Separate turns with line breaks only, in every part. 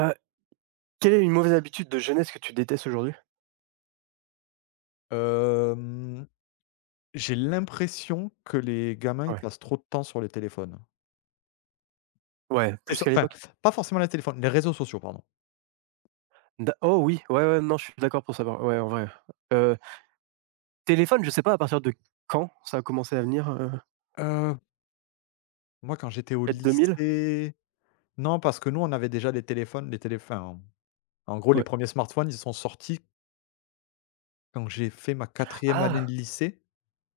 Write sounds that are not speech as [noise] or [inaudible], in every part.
Heu, Quelle est une mauvaise habitude de jeunesse que tu détestes aujourd'hui?
Hem, j'ai l'impression que les gamins, ils
Ouais.
passent trop de temps sur les téléphones.
Ouais,
C'est
plus
sur
qu'à
enfin,
l'époque?
pas forcément les téléphones, les réseaux sociaux, pardon.
D'a Oh oui, ouais, ouais, non, je suis d'accord pour savoir. Ouais, en vrai. Heu, Téléphone, je sais pas à partir de quand ça a commencé à venir,
Heu, Moi, quand j'étais au
peut-être 2000.
lycée non, parce que nous, on avait déjà des téléphones, les télé enfin, en gros, les
Ouais.
premiers smartphones, ils sont sortis quand j'ai fait ma quatrième année de
Ah!
lycée.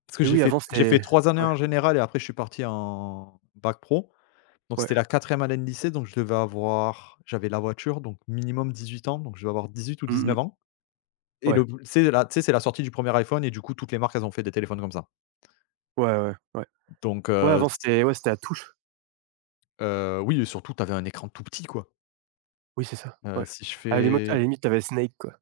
Parce que
Et
j'ai
oui,
fait
avant
j'ai fait
c'était,
3 années
ouais,
en général et après, je suis parti en bac pro. Donc
ouais.
c'était la quatrième année de lycée, donc je devais avoir j'avais la voiture, donc minimum 18 ans, donc je devais avoir 18 ou
Mmh
19
mh.
ans et
Ouais.
le c'est la tu sais, c'est la sortie du premier iPhone et du coup, toutes les marques, elles ont fait des téléphones comme ça.
Ouais, ouais, ouais.
Donc
Ouais, avant
c
c'était, ouais, c'était à touche.
oui et surtout, t'avais un écran tout petit, quoi.
Oui, c'est ça, ouais.
Si je
À la
fais,
limite, t'avais Snake, quoi.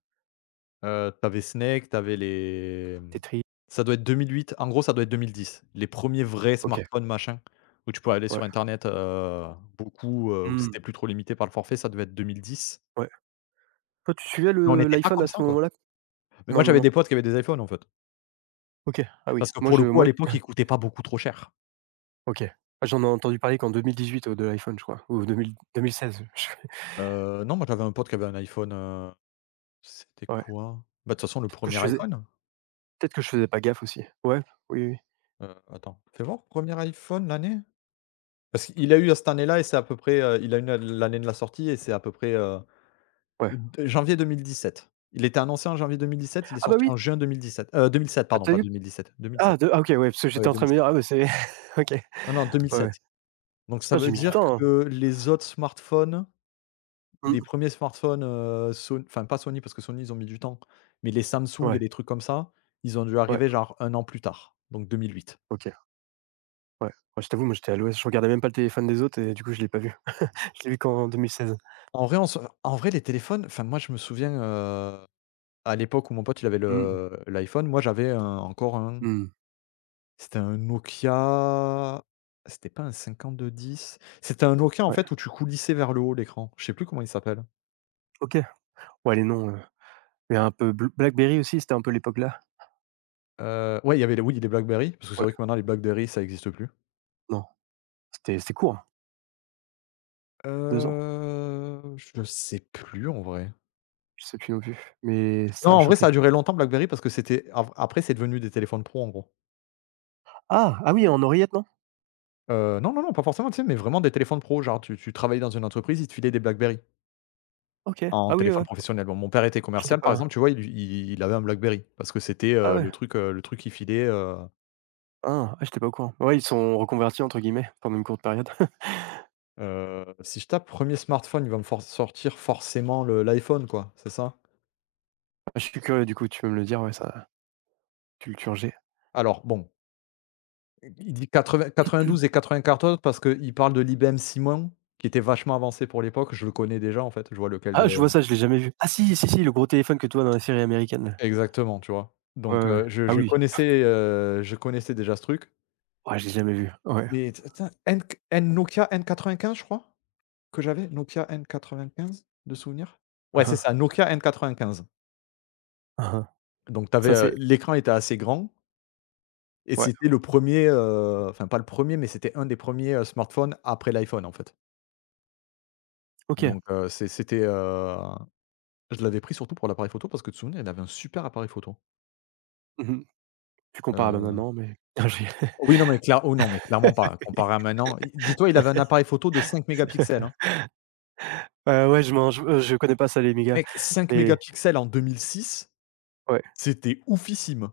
tu Snake, t'avais les,
Tetris.
ça doit être 2008, en gros, ça doit être 2010. Les premiers vrais
OK,
smartphones, machin, où tu pouvais aller sur
ouais.
internet, beaucoup, où
Mmh,
c'était plus trop limité par le forfait, ça devait être 2010.
ouais. Toi, tu suivais
Mais on
le
n'était pas
l'iPhone
comme
à
ça,
ce
quoi.
moment-là?
Mais moi,
Non, non,
j'avais
non.
des potes qui avaient des iPhones, en fait.
OK. Ah oui,
Parce que
moi
pour le
je
coup, à
moi
l'époque, il coûtait pas beaucoup trop cher.
OK. Ah, j'en ai entendu parler qu'en 2018, de l'iPhone, je crois, ou 2000-2016. [laughs]
Non, moi j'avais un pote qui avait un iPhone. C'était
Je Ouais,
quoi? Bah, de toute façon le
peut-être que
premier
je faisais
iPhone.
peut-être que je faisais pas gaffe aussi. Ouais, oui, oui,
Attends, fais voir premier iPhone, l'année? Parce qu'il a eu, à cette année-là et c'est à peu près, il a eu na l'année de la sortie et c'est à peu près,
ouais.
d janvier 2017. Il était annoncé en janvier 2017, il est
Ah, bah,
sorti
oui,
en juin 2017, 2007
ah,
pardon,
tu
pas
vu?
2017, 2007.
Ah, de Ah, OK, ouais, parce que
Ouais,
j'étais en train de me
2007.
dire: «Ah, bah, c'est» [laughs] OK, ouais,
Non, non,
ouais.
2007. Donc ça
Ah, j'ai
veut
mis du
dire
temps, hein.
que les autres smartphones. Des
Mmh.
premiers smartphones, Son enfin pas Sony parce que Sony ils ont mis du temps, mais les Samsung et
Ouais,
les trucs comme ça, ils ont dû
ouais,
arriver genre un an plus tard, donc 2008.
OK, ouais. Ouais, je t'avoue, moi, j'étais à l'ouest, je regardais même pas le téléphone des autres et du coup, je l'ai pas vu. [laughs] Je l'ai vu qu'en 2016.
En vrai, les téléphones, enfin moi je me souviens, à l'époque où mon pote il avait
Mmh mh.
le l'iPhone, moi j'avais un encore un,
Mmh.
c'était un Nokia, c'était pas un cinquante-deux dix. C'était un Nokia en
Ouais,
fait où tu coulissais vers le haut l'écran. Je sais plus comment il s'appelle.
OK. Ouais, les noms, il y a un peu Bl BlackBerry aussi, c'était un peu l'époque là?
Ouais il y avait les, oui, les BlackBerry, parce que c'est
Ouais,
vrai que maintenant les BlackBerry ça n'existe plus.
non, c'était court, hein, 2 ans?
Je sais plus en vrai.
Je sais plus non plus, mais
Non,
ça a
en vrai, ça
choqué.
a duré longtemps BlackBerry parce que c'était av après, c'est devenu des téléphones pro, en gros.
Ah! Ah oui, en oreillette, non?
Non, non, non, pas forcément, tu sais, mais vraiment des téléphones pro, genre tu travaillais dans une entreprise, ils te filaient des BlackBerry
OK.
en
Ah oui,
téléphone
ouais.
professionnel. Bon, mon père était
J'étais
commercial, par
pas
exemple, tu vois, il avait un BlackBerry parce que c'était,
Ah
le
ouais.
truc, le truc qu'il filait.
Ah! Ah, j'étais pas au courant. Ouais, ils sont reconvertis entre guillemets pendant une courte période. [laughs]
Si je tape premier smartphone, il va me for sortir forcément le l'iPhone, quoi, c'est ça?
Je suis curieux du coup, tu peux me le dire, ouais, ça culture G.
Alors bon, il dit quatre-vingts quatre-vingt-douze et 94 parce qu'il parle de l'IBM Simon qui était vachement avancé pour l'époque. Je le connais déjà, en fait, je vois lequel de.
Ah, je vois ça, je l'ai jamais vu. Ah si, si, si, le gros téléphone que tu vois dans la série américaine là.
Exactement, tu vois?
Ouais,
Donc
ouais, ouais.
je
Ah
je
oui.
connaissais, heu, je connaissais déjà ce truc,
Ouais, je l'ai jamais vu. Ouais.
mais t tin N q N Nokia n quinze je crois, que j'avais? Nokia n quatre-vingt-quinze, de souvenir? Ouais,
Mmh
c'est
mh.
ça, Nokia N95.
Mmh mh.
Donc tu avais,
Ça c'est
l'écran était assez grand et
Ouais,
c'était le premier, er enfin pas le premier, mais c'était un des premiers ers smartphones après l'iPhone, en fait.
OK.
Donc je l'avais pris surtout pour l'appareil photo parce que de souvenir, il avait un super appareil photo.
Mmh mh. Plus comparable à
Heu
maintenant, mais [laughs] ah j'ai
Oui, non, mais clair oh non, mais clairement pas. Comparé à maintenant, i dis-toi, il avait un appareil photo de 5 mégapixels, hein.
[laughs] ouais, je connais pas ça les mégas,
Mec, 5
mais
mégapixels en 2006,
ouais.
c'était oufissime.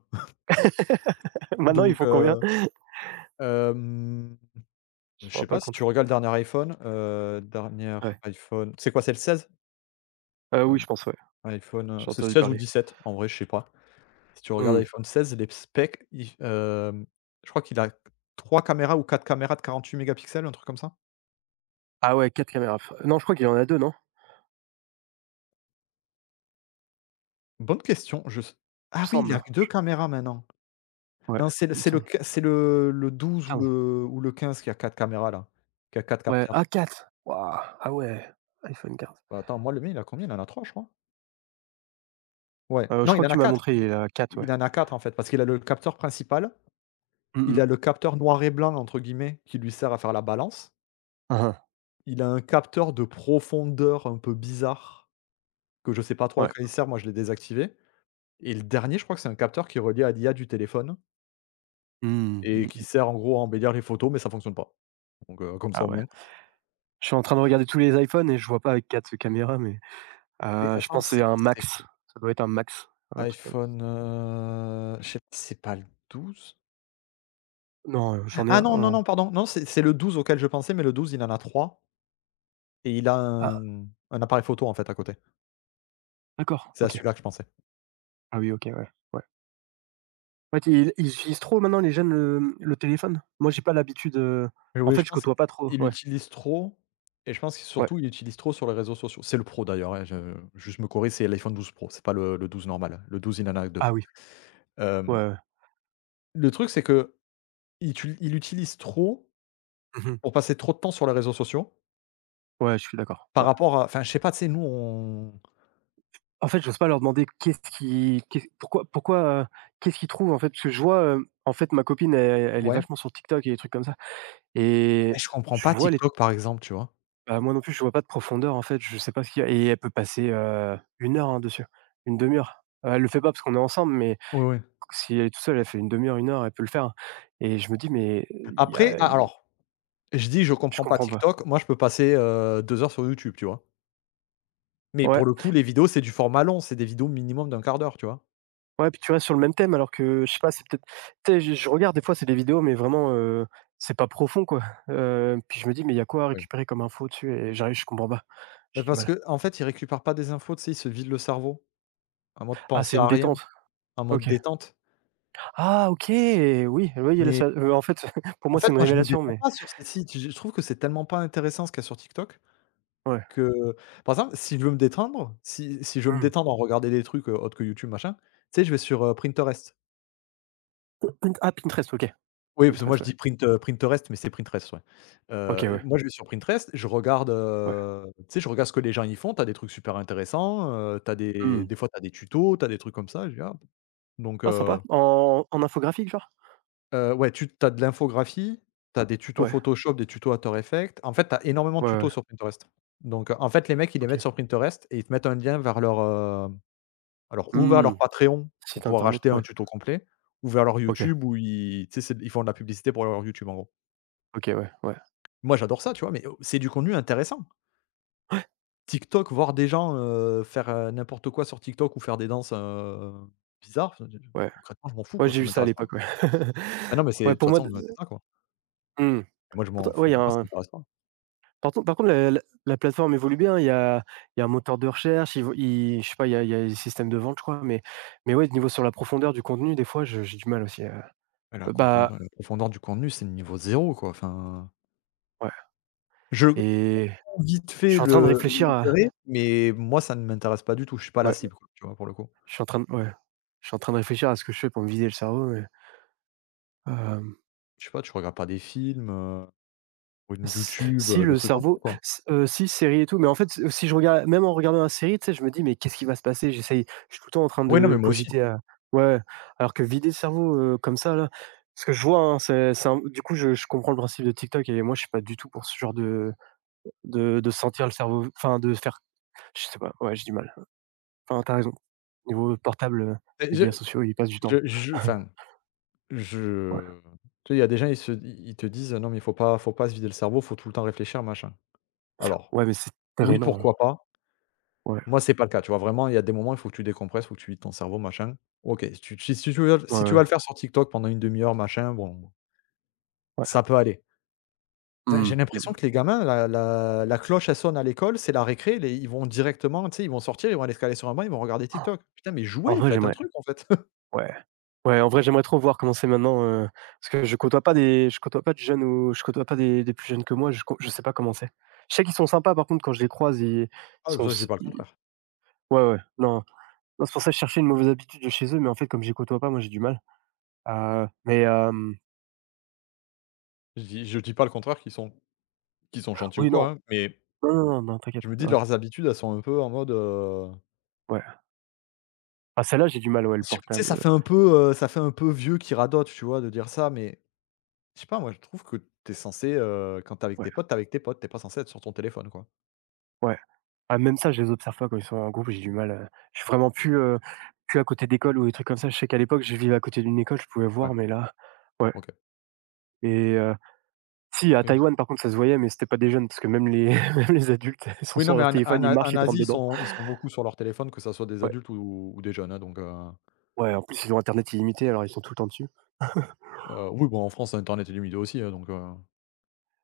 [laughs] Maintenant, ils
Donc,
font combien? [laughs]
hem,
Je
je
me rends
sais pas
pas
si
compte.
tu regardes le dernier iPhone. Dernier
Ouais.
iPhone c'est quoi, c'est le 16? Heu,
Oui, je pense, ouais.
iPhone,
J'ai
c'est
entendu
16 ou
parler.
17, en vrai, je sais pas. Si tu regardes
Mmh.
iPhone 16, les specs, je crois qu'il a 3 caméras ou 4 caméras de 48 mégapixels, un truc comme ça?
Ah ouais, 4 caméras f non, je crois qu'il en a deux non?
Bonne question, je s ah
Il me
oui, il a
semble.
que 2 caméras maintenant.
Ouais,
Non, c'est le
il me
c'est le
semble.
qu c'est le le 12 ou
15.
le 15 qui a 4 caméras là, qui a 4
Ouais, ah
capteurs.
4. Waouh! Ah ouais, iPhone 15.
Bah, attends, moi le mien, il a combien? Il en a 3, je crois? Ouais,
Je
non, il
crois
en
que
a
tu m'as
4.
montré, il est à ouais.
Il en a 4 en fait, parce qu'il a le capteur principal,
Mmh
il
mh.
a le capteur «noir et blanc» entre guillemets qui lui sert à faire la balance.
Hein,
Il a un capteur de profondeur un peu bizarre que je sais pas trop
hein,
à
ouais.
quoi il sert, moi je l'ai désactivé et le dernier, je crois que c'est un capteur qui est relié à l'IA du téléphone
Mmh,
et
mmh
qui
mh.
sert en gros à embellir les photos mais ça fonctionne pas. Donc comme ça
Ah
au
ouais.
moins
Je suis en train de regarder tous les iPhones et je vois pas avec 4 caméras mais,
et
je
attends,
pense que c'est un
c'est
max. Ça doit être un max, un truc comme ça.
iPhone, je sais p c'est pas le 12.
Non, j'en ai
Ah
un
non, non,
oh.
non, pardon, non, c'est le 12 auquel je pensais, mais le 12 il en a 3 et il a un,
Ah
mmh, un appareil photo, en fait, à côté.
d'accord,
C'est à
OK.
celui-là que je pensais.
Ah oui, OK, ouais, ouais. Ouais, tu ils ils utilisent trop maintenant les jeunes le téléphone? Moi j'ai pas l'habitude,
Mais
en
oui,
fait
je
je
pense
côtoie pas trop,
il
ouais,
utilise trop et je pense que
ouais.
surtout, il utilise trop sur les réseaux sociaux. C'est le pro, d'ailleurs, hein, je juste me corrige, c'est l'iPhone 12 Pro, c'est pas le 12 normal. Le 12 il en a que deux.
Ah oui, ouais,
Hem,
ouais.
le truc, c'est qu'il tu il utilise trop
Mmh.
pour passer trop de temps sur les réseaux sociaux
Ouais, je suis d'accord,
par
ouais.
rapport à enfin, je sais pas, tu sais, nous, on
En fait, j'ose pas leur demander qu'est-ce qui qu'est pourquoi pourquoi, qu'est-ce qu'ils trouvent en fait? Parce que je vois, en fait, ma copine elle est
ouais?
vachement sur TikTok et des trucs comme ça
Et
et
je comprends
je
pas
vois les
TikTok, par exemple, tu vois?
bah, moi non plus, je vois pas de profondeur en fait, je sais pas ce qu'il y a, et elle peut passer, 1 heure, hein, dessus, une demi 2 heure. Elle le fait pas parce qu'on est ensemble, mais
Oui. Ouais.
si elle est toute seule, elle fait une demi heure, une heure, elle peut le faire et je me dis: «Mais il y
Après
a
a alors, je dis: «Je
Je
comprends pas
comprends pas».
TikTok», moi, je peux passer, 2 heures sur YouTube, tu vois? Mais
Ouais.
pour le coup, les vidéos, c'est du format long, c'est des vidéos minimum d'un quart d'heure, tu vois?
Ouais, puis tu vois, sur le même thème, alors que je sais pas, c'est peut-être, tu sais, je regarde, des fois c'est des vidéos mais vraiment, c'est pas profond, quoi, [laughs] puis je me dis: «Mais il y a quoi à
Oui.
récupérer comme info dessus?» et j'arrive je comprends pas.
Bah,
J'ai du
parce
mal.
que, en fait, ils récupèrent pas des infos, tu sais? Ils se vident le cerveau, en mode
«Ah,
penser
c'est une
à rien,
détente.
en mode
OK.
détente.
Ah OK! Oui, oui là
Mais
ça» en fait, [laughs] pour
en
moi
fait,
c'est une
moi, je me
révélation,
détends
mais
pas sur ces sites. Je trouve que c'est tellement pas intéressant ce qu'il y a sur TikTok
ouais.
que par exemple, si je veux me détendre, si je veux me
Mmh.
détendre en regarder des trucs, autres que YouTube, machin, tu sais? Je vais sur, Printerest.
Pint Ah Pinterest, OK.
Oui, parce que moi
Pinterest,
je
ouais.
dis Printerest, mais c'est printerest. Ouais.
OK, ouais,
Moi je vais sur printerest.
ouais.
Tu sais, je regarde ce que les gens y font. T'as des trucs super intéressants, tu
Mmh.
des fois t'as des tutos, t'as des trucs comme ça, je dis: «Ah.» Donc
Ah sympa. En infographique genre?
ouais, tu as de l'infographie, t'as des tutos
Ouais,
Photoshop, des tutos After Effects. En fait, t'as énormément de
ouais, ouais,
tutos sur Printerest. Donc en fait, les mecs, ils les mettent
OK.
sur Printerest et ils te mettent un lien vers leur, alors ou vers
Hmm.
leur Patreon pour
Site
pouvoir
internet,
acheter un
ouais.
tuto complet ou vers leur
OK,
YouTube où ils tu sais, c'est ils font de la publicité pour leur YouTube, en gros.
OK, ouais, ouais.
Moi, j'adore ça, tu vois? Mais c'est du contenu intéressant.
Ouais.
TikTok, voir des gens, faire, n'importe quoi sur TikTok ou faire des danses, bizarres, enfin, je
Ouais.
concrètement, je m'en fous,
Ouais,
quoi,
j'ai
ça
vu ça à
m'intéresse pas.
l'époque, ouais. [laughs]
Ah non, mais c'est de
Ouais,
toute
pour moi d
façon, ouais, c'est ça, quoi.
mmh.
Moi, je m'en
Pourtant ouais,
enfin,
il y a
moi, ça
un
m'intéresse pas.
par contre la plateforme évolue bien, il y a un moteur de recherche, ils vont ils je sais pas, il y a des systèmes de vente, je crois, mais ouais, niveau sur la profondeur du contenu, des fois, je j'ai du mal aussi à,
Et la compen
bah,
la profondeur du contenu, c'est le niveau zéro quoi, enfin,
ouais,
je comprends
et
vite
je
fait
suis en train de
le
réfléchir à
l'intérêt, mais moi, ça ne m'intéresse pas du tout. Je suis pas la
ouais,
cible, quoi, tu vois, pour le coup.
je suis en train de ouais, je suis en train de réfléchir à ce que je fais pour me vider le cerveau, mais hem
Je sais pas, tu regardes pas des films, ou
S
YouTube,
si
des
le
trucs comme ça,
cerveau
quoi.
s si série et tout, mais en fait, si je regarde même en regardant la série, tu sais, je me dis: «Mais qu'est-ce qui va se passer?» j'essaye je suis tout le temps en train
Oui, non, mais
de
moi aussi.
cogiter à, ouais, alors que vider le cerveau, comme ça là, ce que je vois, hein, c'est un du coup, je comprends le principe de TikTok et moi, je suis pas du tout pour ce genre de de sentir le cerveau, enfin de faire, je sais pas, ouais, j'ai du mal. Enfin, t'as raison. Niveau portable,
Et je
médias sociaux, ils passent du
je
temps.
je enfin,
[laughs] Ouais,
Je tu sais, il y a des gens, ils te disent: «Non mais il faut pas se vider le cerveau, faut tout le temps réfléchir, machin». Alors,
ouais, mais c'est
oui,
drainant, hein.
pourquoi pas.
Ouais,
Moi, c'est pas le cas, tu vois? Vraiment, il y a des moments, il faut que tu décompresses, il faut que tu vides ton cerveau, machin. OK, si tu si si tu veux
ouais,
si tu
ouais,
vas le faire sur TikTok pendant une demi heure, machin, bon,
ouais.
ça peut aller. Putain,
Mmh,
j'ai l'impression
mmh.
que les gamins, la cloche, elle sonne à l'école, c'est la récré, les ils vont directement, tu sais, ils vont sortir, ils vont aller se caler sur un banc, ils vont regarder TikTok. Putain, mais
En
jouez,
vrai,
faites un
j'aimerais
truc, en fait. [laughs]
ouais. Ouais, en vrai, j'aimerais trop voir comment c'est maintenant, parce que je côtoie pas de jeunes ou je côtoie pas des plus jeunes que moi, je sais pas comment c'est. Je sais qu'ils sont sympas, par contre, quand je les croise, ils
Ah,
sont
ça, je dis
s
pas le
ils
contraire.
ouais, ouais, non, non, c'est pour ça que je cherchais une mauvaise habitude de chez eux, mais en fait, comme je les côtoie pas, moi, j'ai du mal. Mais
Je dis pas le contraire qu'ils sont gentils ou
oui, non,
quoi, hein, mais
non, non, non, non, t'inquiète,
je me dis
ouais,
leurs habitudes, elles sont un peu en mode.
ouais. Ah, celle-là, j'ai du mal, ouais, le
Je Tu sais,
portable,
ça fait un peu vieux qui radote, tu vois, de dire ça, mais je sais pas, moi, je trouve que t'es censé, quand t'es avec
ouais,
tes potes, t'es avec tes potes, t'es pas censé être sur ton téléphone, quoi.
ouais. Ah, même ça, je les observe pas quand ils sont en groupe, j'ai du mal, je suis vraiment plus, plus à côté d'école ou des trucs comme ça. Je sais qu'à l'époque, je vivais à côté d'une école, je pouvais
Ouais,
voir, mais là, ouais.
OK.
Et si à
Oui,
Taïwan par contre ça se voyait, mais c'était pas des jeunes parce que même les [laughs] même les adultes, ils sont
oui, non,
sur
mais
leur
en en
téléphone, ils
A
marchent,
en
ils te
Asie,
rentrent
ils
dedans.
sont ils sont beaucoup sur leur téléphone, que ça soit des
Ouais,
adultes ou des jeunes, hein, donc,
ouais, en plus ils ont internet illimité alors ils sont tout le temps dessus.
oui, bon, en France, internet est limité aussi, hein, donc,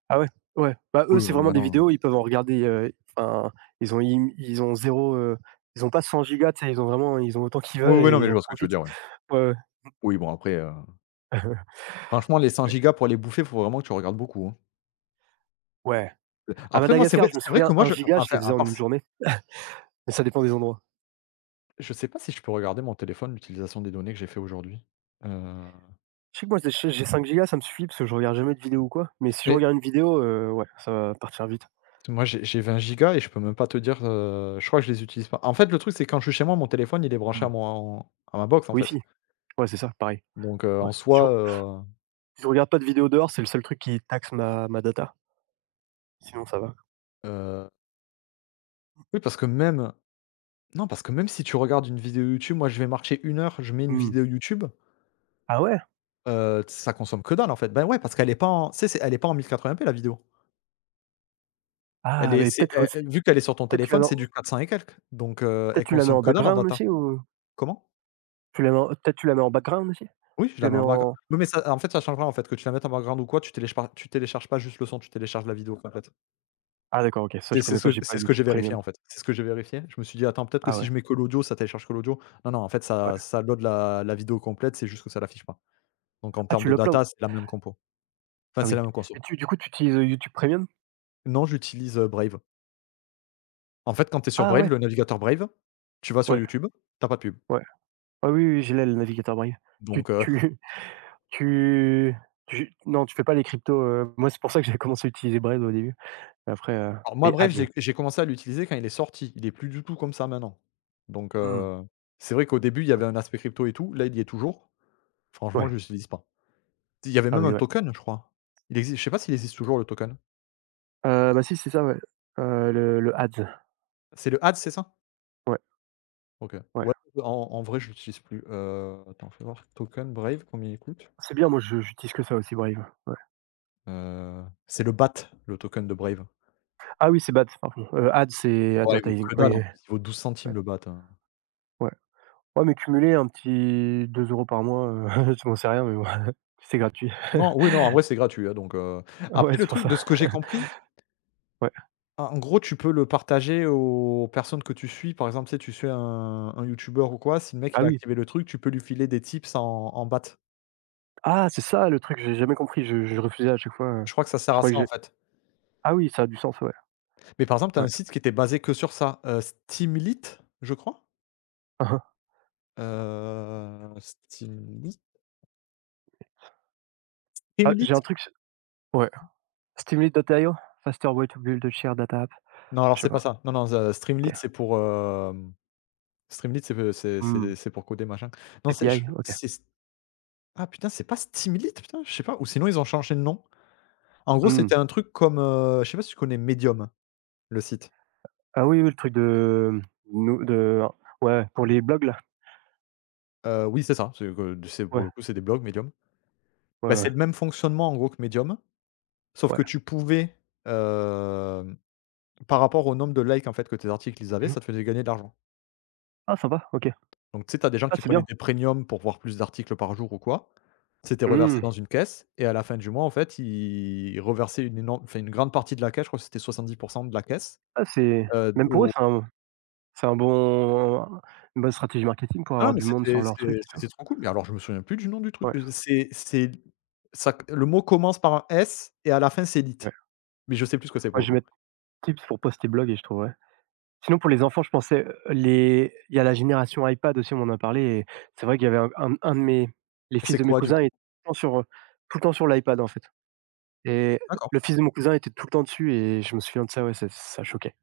Ah ouais? Ouais, bah,
oui,
eux c'est
oui, bah,
vraiment des
non.
vidéos, ils peuvent en regarder, enfin ils ont zéro. Ils ont pas 100 gigas, tu sais? Ils ont autant qu'ils
Oui,
veulent
oui, non,
et
mais
ils
je
en
vois ce que tu veux
profitent.
dire, ouais.
Ouais, ouais.
Oui, bon, après,
[laughs]
franchement, les cent
Ouais.
gigas pour les bouffer, faut vraiment que tu regardes beaucoup, hein.
Ouais. À
Après, moi, c'est
Madagascar,
vrai
je me
c'est vrai que
souviens
moi,
un
je
giga, je les
enfin,
faisais
à
en
part.
une journée, mais ça dépend des endroits.
Je sais pas si je peux regarder mon téléphone, l'utilisation des données que j'ai fait aujourd'hui. Heu,
Je sais que moi j'ai gigas, ça me suffit parce que je regarde jamais de vidéo ou quoi, mais si je
mais
regarde une vidéo, ouais, ça va partir vite.
moi j'ai 20 gigas et je peux même pas te dire, je crois que je les utilise pas. En fait, le truc, c'est que quand je suis chez moi, mon téléphone, il est branché
Hmm.
à mon à ma box, en fait.
Wi-Fi. Ouais, c'est ça, pareil.
Donc,
Ouais.
en
Je
soi,
je regarde pas de vidéos dehors, c'est le seul truc qui taxe ma data. Sinon ça va.
heu, oui, parce que même, non, parce que même si tu regardes une vidéo YouTube, moi je vais marcher une heure, je mets une
Mmh.
vidéo YouTube,
Ah ouais?
ça consomme que dalle, en fait. Ben, ouais, parce qu'elle est pas en, tu sais, c'est elle est pas en 1080p la vidéo. Elle
Ah,
est
mais
C'est, vu qu'elle est sur ton
peut-être tu la
téléphone,
mets
c'est
en
du 400 et quelques, donc, elle
peut-être tu la mets
consomme
en
que dalle en
background
data.
aussi ou
Comment?
tu la mets en peut-être tu la mets en background aussi?
Oui, je
Tu
la
la
mets
mets
en background.
en
Oui, mais ça en fait, ça change rien, en fait, que tu la mettes en background ou quoi, tu télécharges pas juste le son, tu télécharges la vidéo complète.
Ah d'accord, OK, ça
C'est
je
c'est
connais
ce
pas,
que
j'ai pas
c'est ce que j'ai
YouTube
vérifié,
Premium.
en fait. C'est ce que j'ai vérifié. Je me suis dit: «Attends, peut-être que
Ah
si
ouais,
je mets que l'audio, ça télécharge que l'audio». Non, non, en fait,
ouais.
ça load la vidéo complète, c'est juste que ça l'affiche pas. Donc en
Ah
termes
tu
de
l'upload?
data, c'est la même compo. Enfin,
Ah
c'est la
oui.
même conso.
Mais tu du coup, tu utilises, YouTube Premium?
Non, j'utilise, Brave. En fait, quand tu es sur
Ah
Brave,
ouais,
le navigateur Brave, tu vas sur
ouais,
YouTube, t'as pas de pub.
ouais. Ah oui, oui, je l'ai le navigateur Braille. Tu
Donc heu
tu [laughs] tu tu non, tu fais pas les cryptos. Moi, c'est pour ça que j'ai commencé à utiliser Braille au début. Après,
Alors moi
les
bref,
ads.
j'ai commencé à l'utiliser quand il est sorti. Il est plus du tout comme ça maintenant. Donc,
Mmh.
c'est vrai qu'au début, il y
Ouais.
avait un aspect crypto et tout. Là, il y est toujours. Franchement,
Ouais.
je ne l'utilise pas. Il y avait
Ah
même
oui,
un
ouais.
token, je crois. Il existe, je sais pas s'il existe toujours le token.
Bah si, c'est ça, ouais. Le Ads.
C'est le HADS, c'est ça?
Ouais,
OK.
ouais.
Ouais, en vrai, je l'utilise plus. Attends, fais voir. Token Brave, combien il coûte?
C'est bien, moi je j'utilise que ça aussi Brave. Ouais.
C'est le BAT, le token de Brave.
Ah oui, c'est Bats, pardon. Ads, c'est
Ouais, il vaut
advertising.
que dalle
Oui,
en
oui,
plus, il vaut 12
Bats,
centimes le BAT, hein.
ouais. Ouais, mais cumuler un petit 2 euros par mois, [laughs] je m'en sais rien, mais bon, [laughs] c'est gratuit.
Non, oui, non, en vrai, c'est gratuit, hein, donc,
Ouais,
après le
c'est pour
truc
ça.
de ce que j'ai compris.
Ouais.
Ah, en gros, tu peux le partager aux personnes que tu suis. Par exemple, tu sais, tu suis un youtubeur ou quoi, si le mec
Ah
il a
oui.
activé le truc, tu peux lui filer des tips en bahts.
Ah, c'est ça le truc, j'ai jamais compris, je refusais à chaque fois,
Je crois que ça sert
je
à
croyais
ça,
que
en
j'ai
fait.
ah oui, ça a du sens, ouais.
Mais par exemple, tu as un
Ouais.
site qui était basé que sur ça, Steamlit, je crois?
Hein, hein.
Steamlit?
Ah, j'ai
Streamlit?
un truc s ouais. Steamlit.io? Faster way to build a shared data app?
Non, alors
Je sais
c'est pas
pas.
ça. Non, non, ze Streamlit,
OK.
c'est pour, Streamlit, c'est, c'est
Mmh.
c'est c'est pour coder, machin. Non, c'est je
API? OK.
c'est ah putain, c'est pas Steamlit, putain? Je sais pas, ou sinon ils ont changé de nom. En gros,
Mmh.
c'était un truc comme, je sais pas si tu connais Medium? Le site?
Ah oui, oui, le truc de nou de ouais, pour les blogs là?
Oui, c'est ça, c'est que c'est pour
Ouais,
le coup, c'est des blogs Medium.
ouais,
Bah,
ouais,
c'est le même fonctionnement en gros que Medium, sauf
ouais.
que tu pouvais, hem, par rapport au nombre de likes en fait que tes articles ils avaient,
Mmh.
ça te faisait gagner de l'argent.
Ah sympa, OK.
Donc tu sais, t'as des gens
Ah
qui
c'est
prenaient
bien.
des premiums pour voir plus d'articles par jour ou quoi. C'était reversé
Mmh.
dans une caisse et à la fin du mois en fait, ils reversaient une énorme, enfin une grande partie de la caisse, je crois que c'était 70 de la caisse,
Ah c'est Même pour eux,
au
c'est un bon une bonne stratégie marketing pour
ah,
avoir
mais
du monde sur
c'était
leur truc
c'était
et tout.
c'était trop cool, mais alors je me souviens plus du nom du truc,
Ouais,
c'est ça, le mot commence par un S et à la fin c'est lit.
ouais.
Mais je sais plus ce que c'est pour
Moi
le
je vais
coup.
mettre tips pour poster blog et je trouverai. Sinon pour les enfants, je pensais, les il y a la génération iPad aussi, on en a parlé et c'est vrai qu'il y avait un de mes les fils
C'est
de mes
quoi du
cousins
coup?
étaient tout le temps sur l'iPad en fait. Et le
D'accord.
fils de mon cousin était tout le temps dessus et je me souviens de ça, ouais, ça choquait.